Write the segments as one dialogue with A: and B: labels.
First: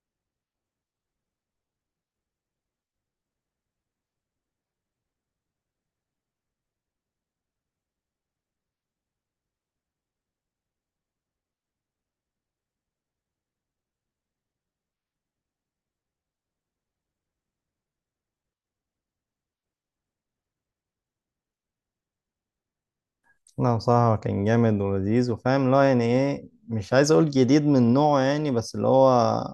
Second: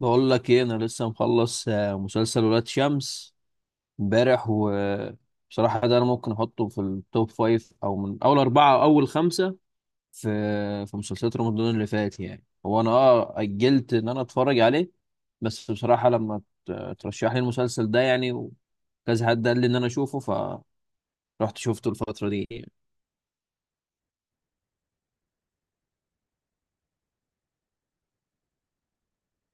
A: بقول لك ايه؟ انا لسه مخلص مسلسل ولاد شمس امبارح، وبصراحة ده انا ممكن احطه في التوب فايف، او من اول اربعة او اول خمسة في في مسلسلات رمضان اللي فات، يعني هو انا اجلت ان انا اتفرج عليه. بس بصراحة لما ترشح لي المسلسل ده يعني، وكذا حد قال لي ان انا اشوفه، فرحت شفته الفترة دي يعني.
B: لا، بصراحة كان جامد ولذيذ وفاهم اللي هو يعني ايه. مش عايز اقول جديد من نوعه يعني، بس اللي هو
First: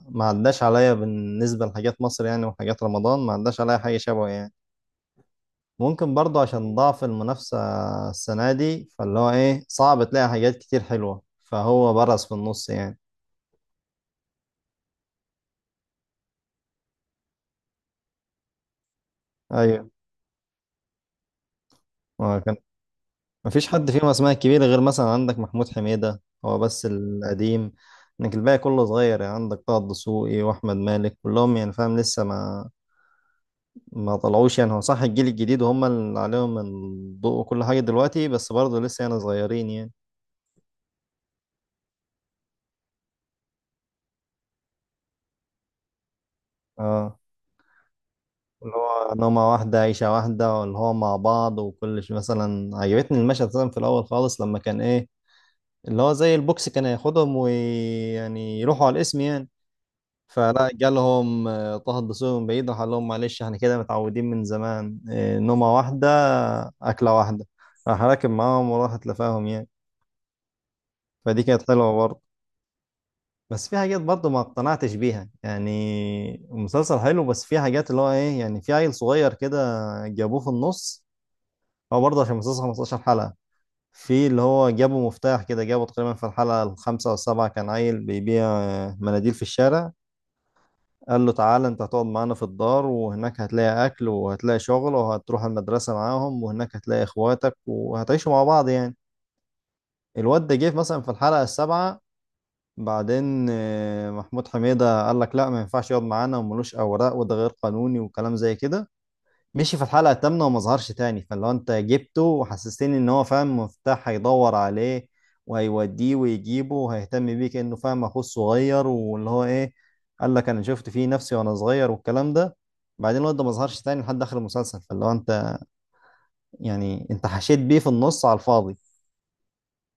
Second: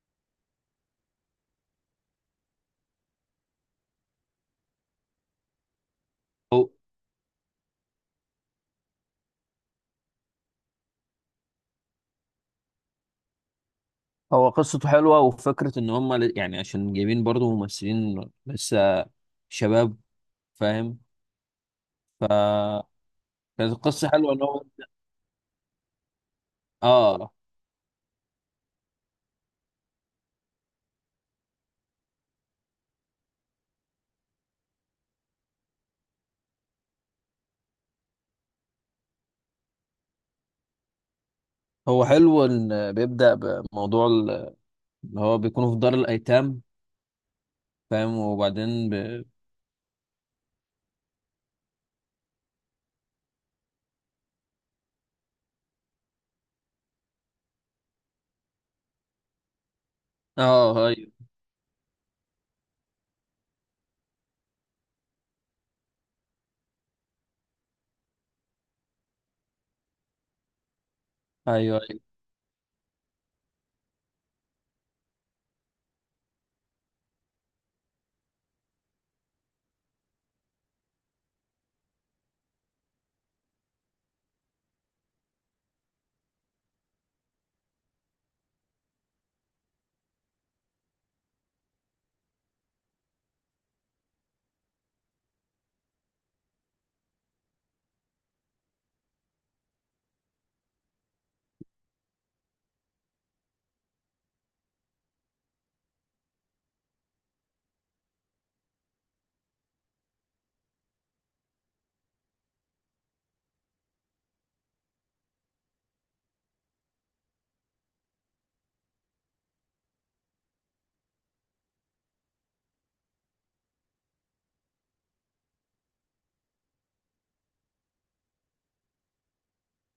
B: ما عداش عليا بالنسبة لحاجات مصر يعني. وحاجات رمضان ما عداش عليا حاجة شبهه يعني. ممكن برضه
A: هو
B: عشان ضعف المنافسة السنة دي، فاللي هو ايه، صعب تلاقي حاجات كتير حلوة، فهو برز في النص يعني.
A: هو قصته حلوة، وفكرة ان هم يعني عشان جايبين برضو ممثلين لسه
B: ايوه،
A: شباب. فاهم؟
B: ما كان مفيش
A: كانت
B: حد فيهم
A: القصة
B: اسماء
A: حلوة ان هو.
B: كبيرة غير مثلا عندك محمود حميدة، هو بس
A: اه
B: القديم. انك الباقي كله صغير يعني، عندك طه الدسوقي واحمد مالك كلهم يعني فاهم، لسه ما طلعوش يعني. هو صح الجيل الجديد هم اللي عليهم الضوء وكل حاجة دلوقتي، بس برضه لسه يعني صغيرين يعني.
A: هو حلو ان بيبدأ بموضوع اللي هو بيكونوا في دار الايتام.
B: اه،
A: فاهم؟
B: اللي
A: وبعدين
B: هو نومة واحدة، عيشة واحدة، واللي هو مع بعض وكل شيء. مثلا عجبتني المشهد مثلا في الأول خالص، لما كان إيه، اللي هو زي البوكس كان هياخدهم ويعني يروحوا على الاسم يعني. فلا
A: اه، ايوه،
B: جالهم طه الدسوقي من بعيد، راح قال لهم معلش احنا كده متعودين من زمان، نومة واحدة، أكلة واحدة. راح راكب معاهم وراح تلفاهم يعني، فدي كانت
A: ايوه،
B: حلوة
A: ايوه.
B: برضه. بس في حاجات برضه ما اقتنعتش بيها يعني. المسلسل حلو، بس في حاجات اللي هو ايه يعني، في عيل صغير كده جابوه في النص. هو برضه عشان المسلسل 15 حلقة، في اللي هو جابوا مفتاح كده، جابوا تقريبا في الحلقة الخامسة والسابعة، كان عيل بيبيع مناديل في الشارع. قال له تعالى انت هتقعد معانا في الدار، وهناك هتلاقي اكل وهتلاقي شغل، وهتروح المدرسة معاهم، وهناك هتلاقي اخواتك وهتعيشوا مع بعض يعني. الواد ده جه مثلا في الحلقة السابعة. بعدين محمود حميدة قال لك لا، ما ينفعش يقعد معانا، وملوش أوراق، وده غير قانوني وكلام زي كده. مشي في الحلقة الثامنة وما ظهرش تاني، فاللي هو أنت جبته وحسستني إن هو فاهم مفتاح هيدور عليه وهيوديه ويجيبه وهيهتم بيه، كأنه فاهم أخوه الصغير، واللي هو إيه، قال لك أنا شفت فيه نفسي وأنا صغير والكلام ده. بعدين الواد ده ما ظهرش تاني لحد آخر المسلسل، فاللي هو أنت يعني أنت حشيت بيه في النص على الفاضي.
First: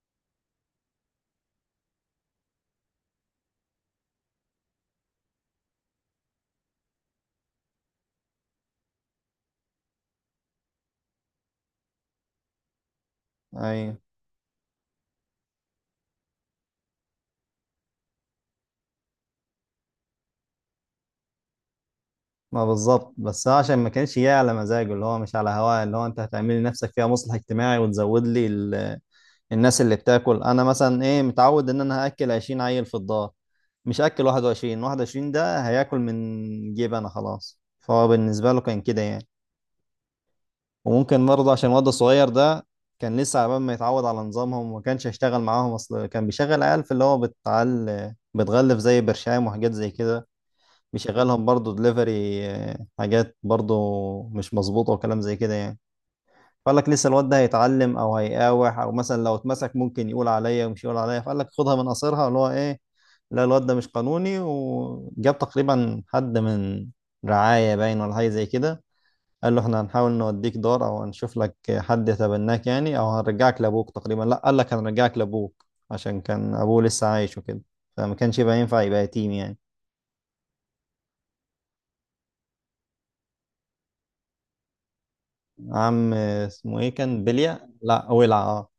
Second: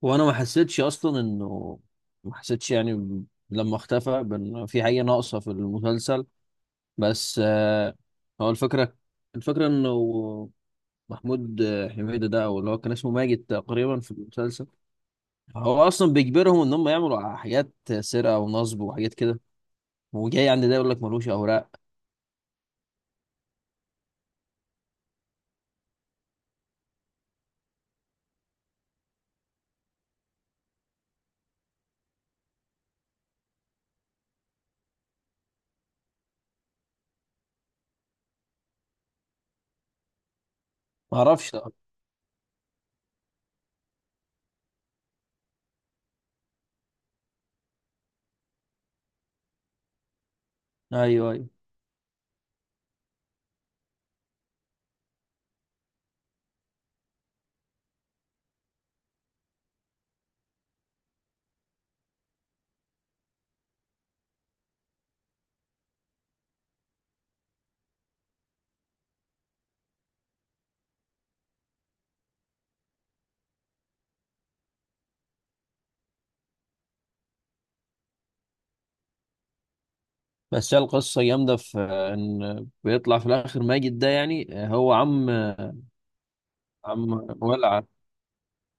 A: وانا ما حسيتش اصلا انه ما حسيتش يعني لما اختفى بان في حاجة ناقصة في المسلسل. بس هو الفكرة انه محمود حميدة ده، او اللي هو كان اسمه ماجد
B: أيوه،
A: تقريبا في المسلسل، هو اصلا بيجبرهم ان هم يعملوا حاجات سرقة ونصب وحاجات كده، وجاي عند ده يقول لك ملوش اوراق.
B: ما بالظبط. بس هو عشان ما كانش جاي على مزاجه، اللي هو مش على هواه، اللي هو انت هتعمل لي نفسك فيها مصلح اجتماعي وتزود لي الناس اللي بتاكل. انا مثلا ايه، متعود ان انا هاكل 20 عيل في الدار، مش هاكل 21. 21 ده هياكل من جيب انا. خلاص، فهو بالنسبه له كان كده يعني.
A: ما
B: وممكن برضه
A: اعرفش،
B: عشان
A: لا.
B: الواد الصغير ده كان لسه على بال ما يتعود على نظامهم، وما كانش هيشتغل معاهم. اصل كان بيشغل عيال في اللي هو بتعل بتغلف زي برشام وحاجات زي كده،
A: ايوه،
B: بيشغلهم
A: ايوه.
B: برضه دليفري، حاجات برضه مش مظبوطة وكلام زي كده يعني. فقال لك لسه الواد ده هيتعلم او هيقاوح، او مثلا لو اتمسك ممكن يقول عليا ومش يقول عليا، فقال لك خدها من قصرها، اللي هو ايه، لا الواد ده مش قانوني. وجاب تقريبا حد من رعاية باين ولا حاجة زي كده، قال له احنا هنحاول نوديك دار او هنشوف لك حد يتبناك يعني، او هنرجعك لابوك. تقريبا لا، قال لك هنرجعك لابوك، عشان كان ابوه لسه عايش وكده، فما كانش يبقى ينفع يبقى يتيم يعني.
A: بس هي القصه جامده في ان بيطلع في الاخر ماجد ده يعني هو عم.
B: عم اسمه ايه
A: عم
B: كان؟ بليا،
A: ولع.
B: لا، ولع. اه،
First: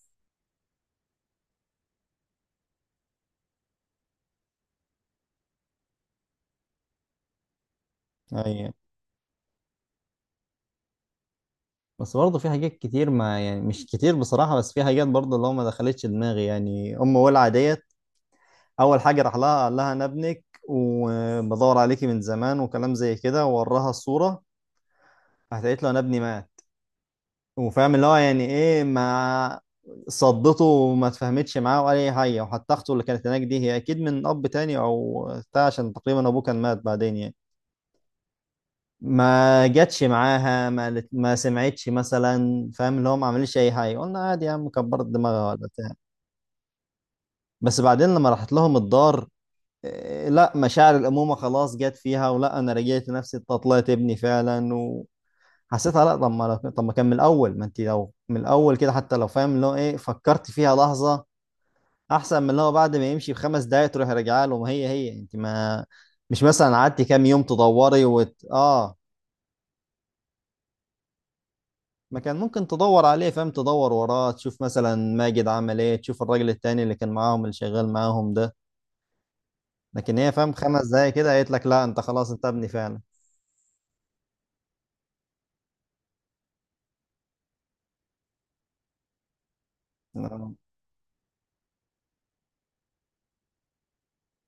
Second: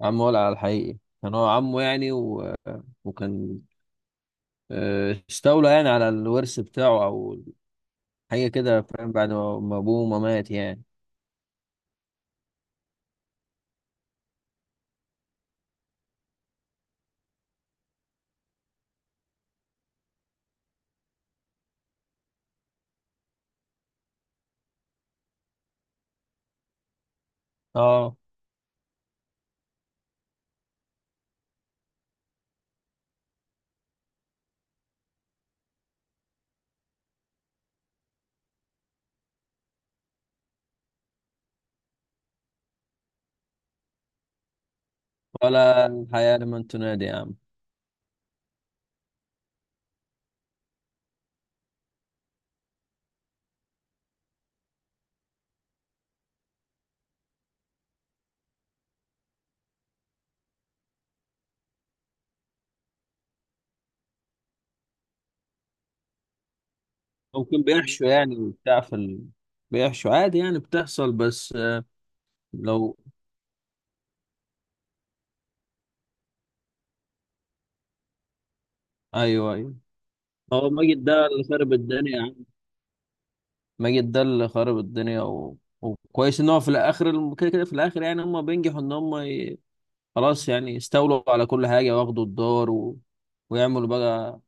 A: عم ولع الحقيقي كان هو عمه يعني، و... وكان استولى يعني على الورث بتاعه، او حاجه
B: ايوه.
A: كده. فاهم؟ بعد ما ابوه ما مات يعني.
B: بس برضه في حاجات كتير، ما يعني مش كتير بصراحة، بس في حاجات برضه اللي هو ما دخلتش دماغي يعني. أم ولع ديت، أول حاجة راح لها قال لها أنا ابنك وبدور عليكي من زمان وكلام زي كده، ووراها الصورة. راحت قالت له أنا ابني مات، وفاهم اللي هو
A: اه،
B: يعني إيه، ما صدته وما اتفاهمتش معاه ولا أي حاجة. وحتى أخته اللي كانت هناك دي هي أكيد من أب تاني أو بتاع، عشان تقريبا أبوه كان مات بعدين يعني. ما جاتش معاها، ما سمعتش مثلا، فاهم اللي هو ما عملش اي حاجه، قلنا عادي يا عم، كبرت دماغها ولا
A: ولا
B: بتاع.
A: الحياه لمن تنادي يا عم.
B: بس بعدين لما راحت لهم الدار، إيه، لا، مشاعر الامومه خلاص جت فيها، ولا انا رجعت نفسي إنت طلعت ابني فعلا. وحسيتها لا، طب ما كان من الاول، ما انت لو من الاول كده حتى لو فاهم اللي هو ايه فكرت فيها لحظه، احسن من اللي هو بعد ما يمشي بخمس دقايق تروح راجعه له. ما هي هي انت، ما مش مثلا قعدتي كام يوم
A: ممكن
B: تدوري
A: بيحشوا يعني بتاع
B: اه،
A: في بيحشوا عادي يعني، بتحصل. بس
B: ما كان ممكن
A: لو.
B: تدور عليه، فاهم، تدور وراه تشوف مثلا ماجد عمل ايه، تشوف الراجل التاني اللي كان معاهم اللي شغال معاهم ده.
A: ايوه، ايوه.
B: لكن هي فاهم
A: هو
B: خمس
A: ماجد
B: دقايق
A: ده
B: كده
A: اللي
B: قالت لك
A: خرب
B: لا، انت خلاص
A: الدنيا.
B: انت ابني فعلا.
A: ماجد ده اللي خرب الدنيا، و... وكويس ان هو في الاخر كده كده في الاخر يعني هم بينجحوا ان هم خلاص
B: انا
A: يعني يستولوا على كل حاجه واخدوا الدار، و... ويعملوا بقى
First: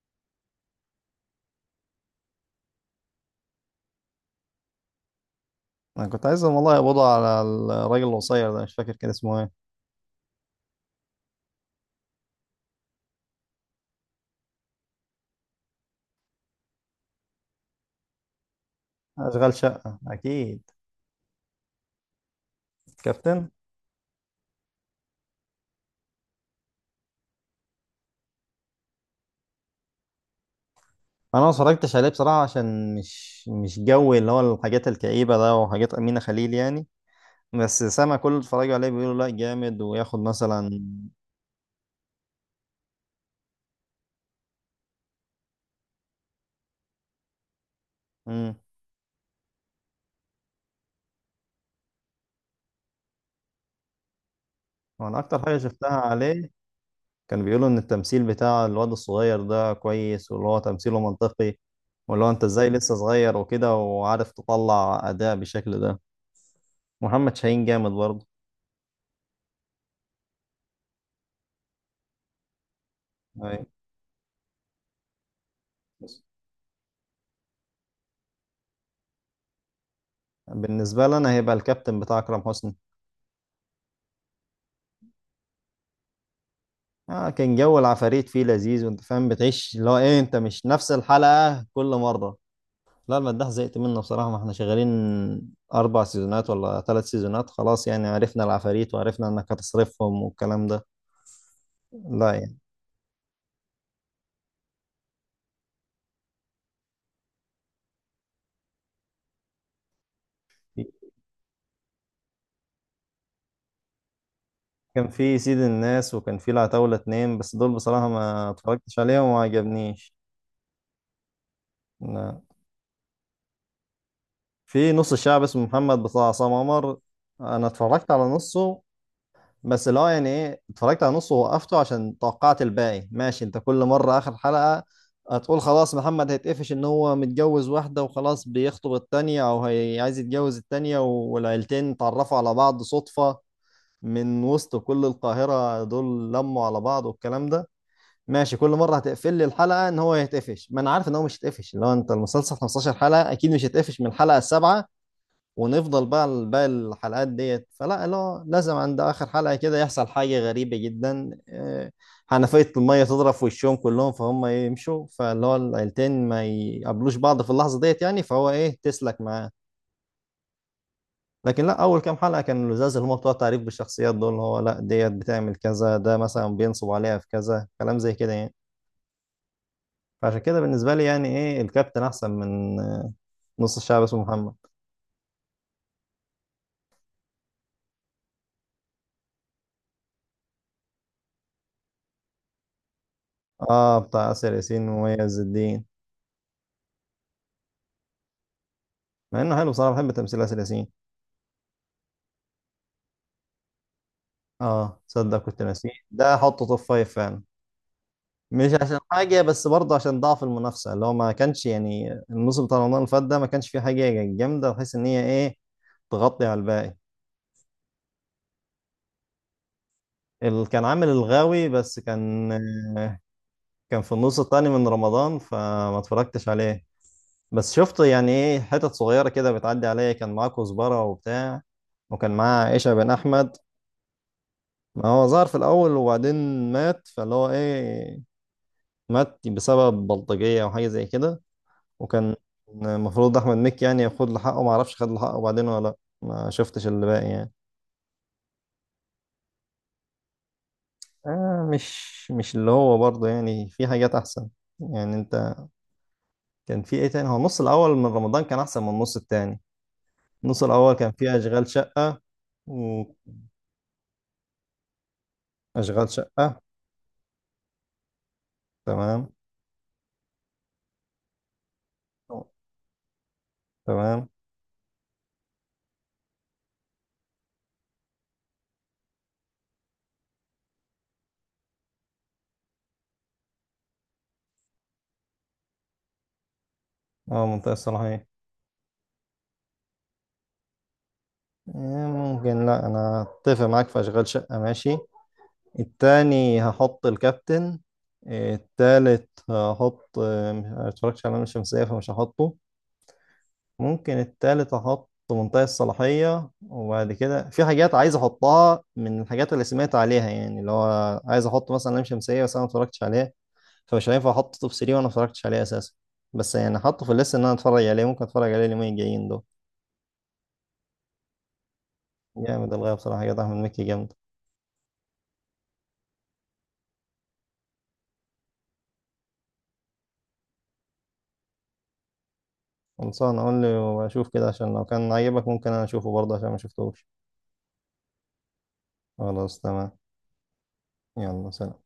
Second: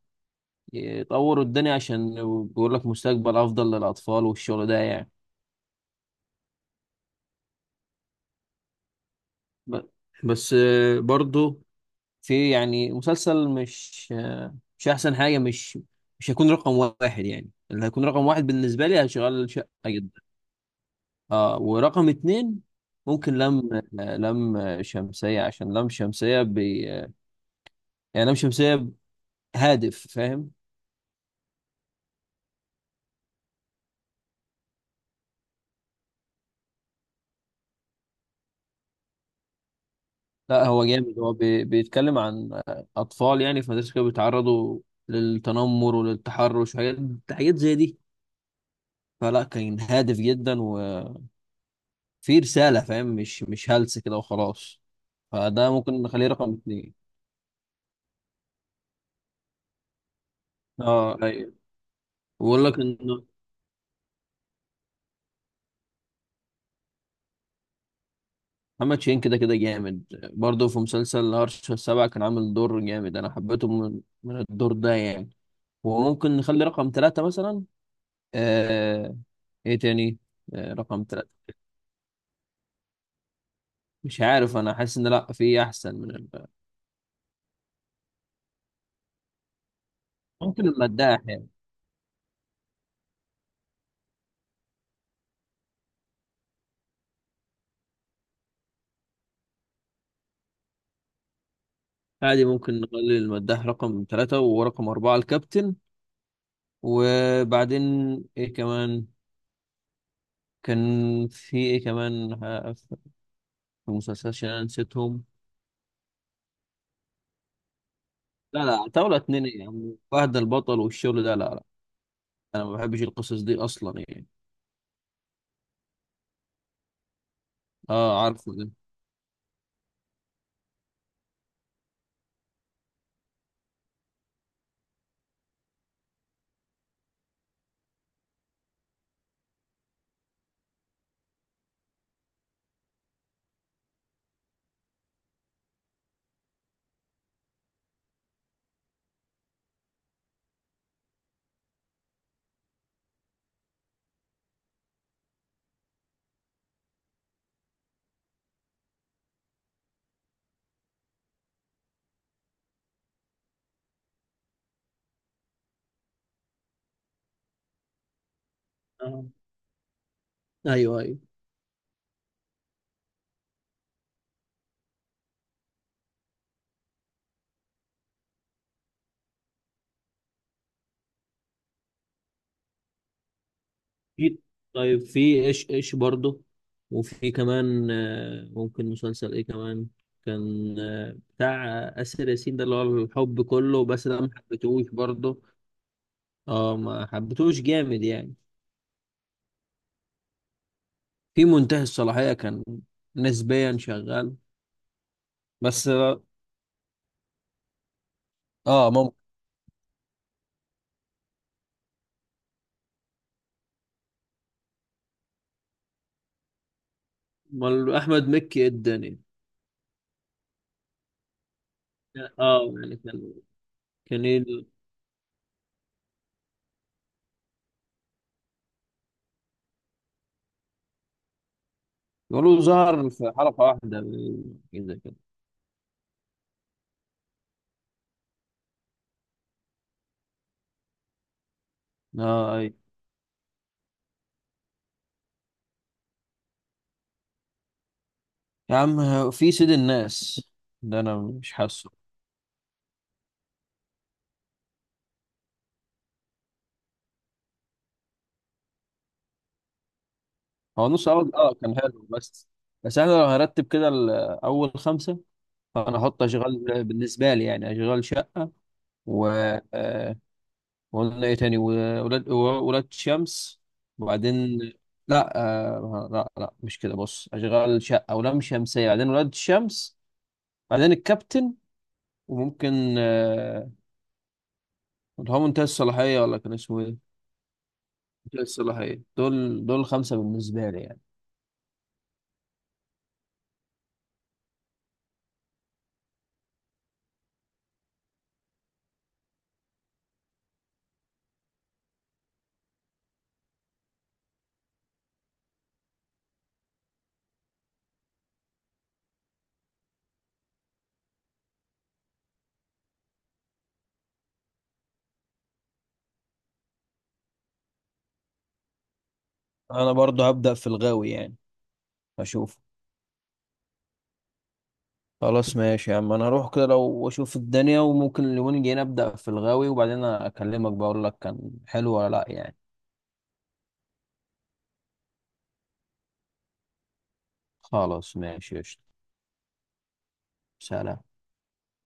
A: يطوروا الدنيا، عشان بيقول لك مستقبل افضل للاطفال والشغل ده يعني.
B: أنا كنت عايزهم والله يقبضوا على الراجل القصير ده، مش فاكر كان اسمه ايه.
A: ب... بس برضو في يعني مسلسل، مش مش احسن حاجه. مش هيكون رقم واحد يعني. اللي هيكون رقم واحد بالنسبه لي هشغل
B: اشغال
A: شقه
B: شقة
A: جدا.
B: اكيد.
A: اه، ورقم اتنين ممكن
B: كابتن.
A: لم شمسية، عشان لم شمسية بي يعني. لم شمسية هادف. فاهم؟
B: انا ما اتفرجتش عليه بصراحة عشان مش جوي اللي هو الحاجات الكئيبة ده وحاجات أمينة خليل يعني. بس سامع كل اللي اتفرجوا عليه بيقولوا لا جامد وياخد
A: لا،
B: مثلا.
A: هو جامد. هو بيتكلم عن أطفال يعني في مدرسة كده، بيتعرضوا للتنمر وللتحرش وحاجات زي دي.
B: امم
A: فلا، كان هادف جدا، وفي رسالة. فاهم؟ مش هلس كده وخلاص.
B: وانا اكتر حاجة
A: فده
B: شفتها
A: ممكن نخليه
B: عليه،
A: رقم اتنين.
B: كانوا بيقولوا ان التمثيل بتاع الواد الصغير ده كويس، واللي هو تمثيله
A: اه، ايوه.
B: منطقي، واللي هو انت
A: بقول
B: ازاي
A: لك
B: لسه
A: ان
B: صغير وكده، وعارف تطلع اداء بالشكل ده. محمد شاهين جامد برضه.
A: محمد شاهين كده كده جامد. برضه في مسلسل هرش السبعة كان عامل دور جامد، أنا
B: أي.
A: حبيته من الدور ده يعني. وممكن نخلي رقم ثلاثة مثلا. آه... إيه تاني؟ آه، رقم
B: بالنسبه لي
A: ثلاثة.
B: انا هيبقى الكابتن بتاع اكرم حسني.
A: مش عارف، أنا حاسس إن لأ، في أحسن من
B: آه، كان جو العفاريت فيه لذيذ، وانت فاهم بتعيش اللي هو ايه، انت مش
A: ممكن
B: نفس
A: المداح يعني.
B: الحلقه كل مره. لا، المداح زهقت منه بصراحه، ما احنا شغالين اربع سيزونات ولا ثلاث سيزونات، خلاص يعني عرفنا العفاريت وعرفنا انك هتصرفهم والكلام ده، لا
A: عادي،
B: يعني.
A: ممكن نخلي المداح رقم ثلاثة ورقم أربعة الكابتن. وبعدين إيه كمان؟ كان في إيه كمان؟ في المسلسلات عشان أنا
B: كان
A: نسيتهم.
B: في سيد الناس، وكان في العتاولة اتنين، بس دول بصراحة ما
A: لا لا،
B: اتفرجتش
A: طاولة
B: عليهم وما
A: اتنين إيه يا عم؟
B: عجبنيش.
A: فهد البطل والشغل ده، لا.
B: لا.
A: انا ما بحبش القصص دي اصلا يعني.
B: في نص الشعب اسمه محمد بتاع عصام عمر، انا اتفرجت على
A: اه، عارفه ده.
B: نصه. بس اللي هو يعني ايه، اتفرجت على نصه ووقفته، عشان توقعت الباقي ماشي. انت كل مرة اخر حلقة هتقول خلاص محمد هيتقفش، ان هو متجوز واحدة وخلاص بيخطب التانية او هي عايز يتجوز التانية، والعيلتين اتعرفوا على بعض صدفة من وسط كل القاهرة، دول لموا على بعض والكلام ده. ماشي، كل مره هتقفل لي الحلقه ان هو هيتقفش، ما انا عارف ان هو مش هيتقفش، لو انت المسلسل 15 حلقه اكيد مش هيتقفش من الحلقه السابعه، ونفضل بقى باقي الحلقات ديت. فلا لا، لازم عند اخر حلقه كده يحصل حاجه غريبه جدا، حنفيه الميه تضرب في وشهم كلهم، فهم يمشوا، فاللي هو العيلتين ما يقابلوش بعض في اللحظه ديت يعني، فهو ايه، تسلك
A: آه.
B: معاه.
A: ايوه، ايوه.
B: لكن لا، اول كام حلقه كانوا لزاز، اللي هم بتوع تعريف بالشخصيات دول، اللي هو لا ديت بتعمل كذا، ده مثلا بينصب عليها في كذا، كلام زي كده يعني. فعشان كده بالنسبة لي يعني ايه، الكابتن احسن من نص الشعب اسمه
A: في،
B: محمد.
A: طيب، في ايش برضه، وفي كمان ممكن مسلسل ايه كمان؟ كان بتاع آسر ياسين ده، اللي هو الحب كله،
B: اه،
A: بس ده
B: بتاع
A: ما
B: آسر ياسين
A: حبيتهوش
B: ومميز
A: برضه.
B: الدين،
A: اه، ما حبيتهوش جامد يعني.
B: مع انه حلو صراحة، بحب تمثيل آسر ياسين.
A: في منتهي الصلاحية كان نسبيا شغال.
B: اه، تصدق كنت
A: بس
B: ناسيه ده، احطه توب فايف فعلا. مش عشان
A: ممكن.
B: حاجة، بس برضه عشان ضعف المنافسة، اللي هو ما كانش يعني الموسم بتاع رمضان اللي فات ده ما كانش فيه حاجة جامدة بحيث ان هي ايه تغطي على الباقي.
A: امال احمد مكي إيه الدنيا؟
B: اللي كان عامل الغاوي، بس كان
A: اه يعني كان
B: كان في
A: كان إيه
B: النص التاني من رمضان، فما اتفرجتش عليه. بس شفت يعني ايه، حتت صغيرة كده بتعدي عليا، كان معاه كزبرة وبتاع، وكان
A: يقولوا
B: معاه عيشة بن
A: ظهر في
B: أحمد.
A: حلقة واحدة إيه،
B: ما
A: كده.
B: هو ظهر في الأول، وبعدين مات، فاللي هو ايه، مات بسبب بلطجية أو حاجة زي كده. وكان
A: اه، اي.
B: المفروض أحمد مكي يعني ياخد له حقه، معرفش خد له حقه بعدين ولا لأ، ما شفتش اللي باقي يعني.
A: يا عم، هو في سيد الناس ده انا مش
B: آه،
A: حاسه.
B: مش اللي هو برضه يعني في حاجات أحسن يعني. أنت كان في ايه تاني، هو النص الأول من رمضان كان أحسن من النص التاني. النص
A: هو
B: الأول
A: نص
B: كان
A: عرض
B: فيه أشغال
A: كان حلو.
B: شقة.
A: بس احنا لو هرتب كده اول خمسه، فانا
B: وأشغال
A: احط
B: شقة،
A: اشغال بالنسبه لي يعني، اشغال شقه. و
B: تمام.
A: آه، وقلنا ايه تاني؟ وولاد ولاد شمس.
B: تمام.
A: وبعدين لا، لا لا، مش كده، بص: اشغال شقه ولام شمسيه، بعدين ولاد الشمس، بعدين الكابتن، وممكن اللي هو منتهي الصلاحيه، ولا كان اسمه ايه؟
B: اه، منطقة الصلاحية.
A: الصلاحية. دول خمسة بالنسبة لي يعني.
B: آه، ممكن. لا، انا اتفق معاك في اشغال شقة، ماشي. التاني هحط الكابتن. آه، التالت هحط آه، ما اتفرجتش على لام الشمسية فمش هحطه. ممكن التالت هحط منطقة الصلاحية، وبعد كده في حاجات عايز احطها من الحاجات اللي سمعت عليها يعني، اللي هو عايز احط مثلا لام شمسية بس انا ما اتفرجتش عليها، فمش هينفع احط توب 3 وانا ما اتفرجتش عليه اساسا. بس يعني احطه في الليست ان انا اتفرج عليه، ممكن اتفرج عليه اليومين الجايين دول.
A: أنا برضه هبدأ في الغاوي يعني أشوف.
B: جامد الغاية بصراحة، حاجات أحمد مكي جامد.
A: خلاص، ماشي يا عم، أنا هروح كده لو أشوف الدنيا، وممكن اليومين الجايين أبدأ في الغاوي، وبعدين أكلمك بقول لك كان حلو ولا لأ يعني.
B: خلصان، أقول لي وأشوف كده، عشان لو كان عجبك ممكن أنا أشوفه برضه عشان ما شفتوش.
A: خلاص، ماشي، قشطة.
B: خلاص تمام.
A: سلام.
B: يلا سلام.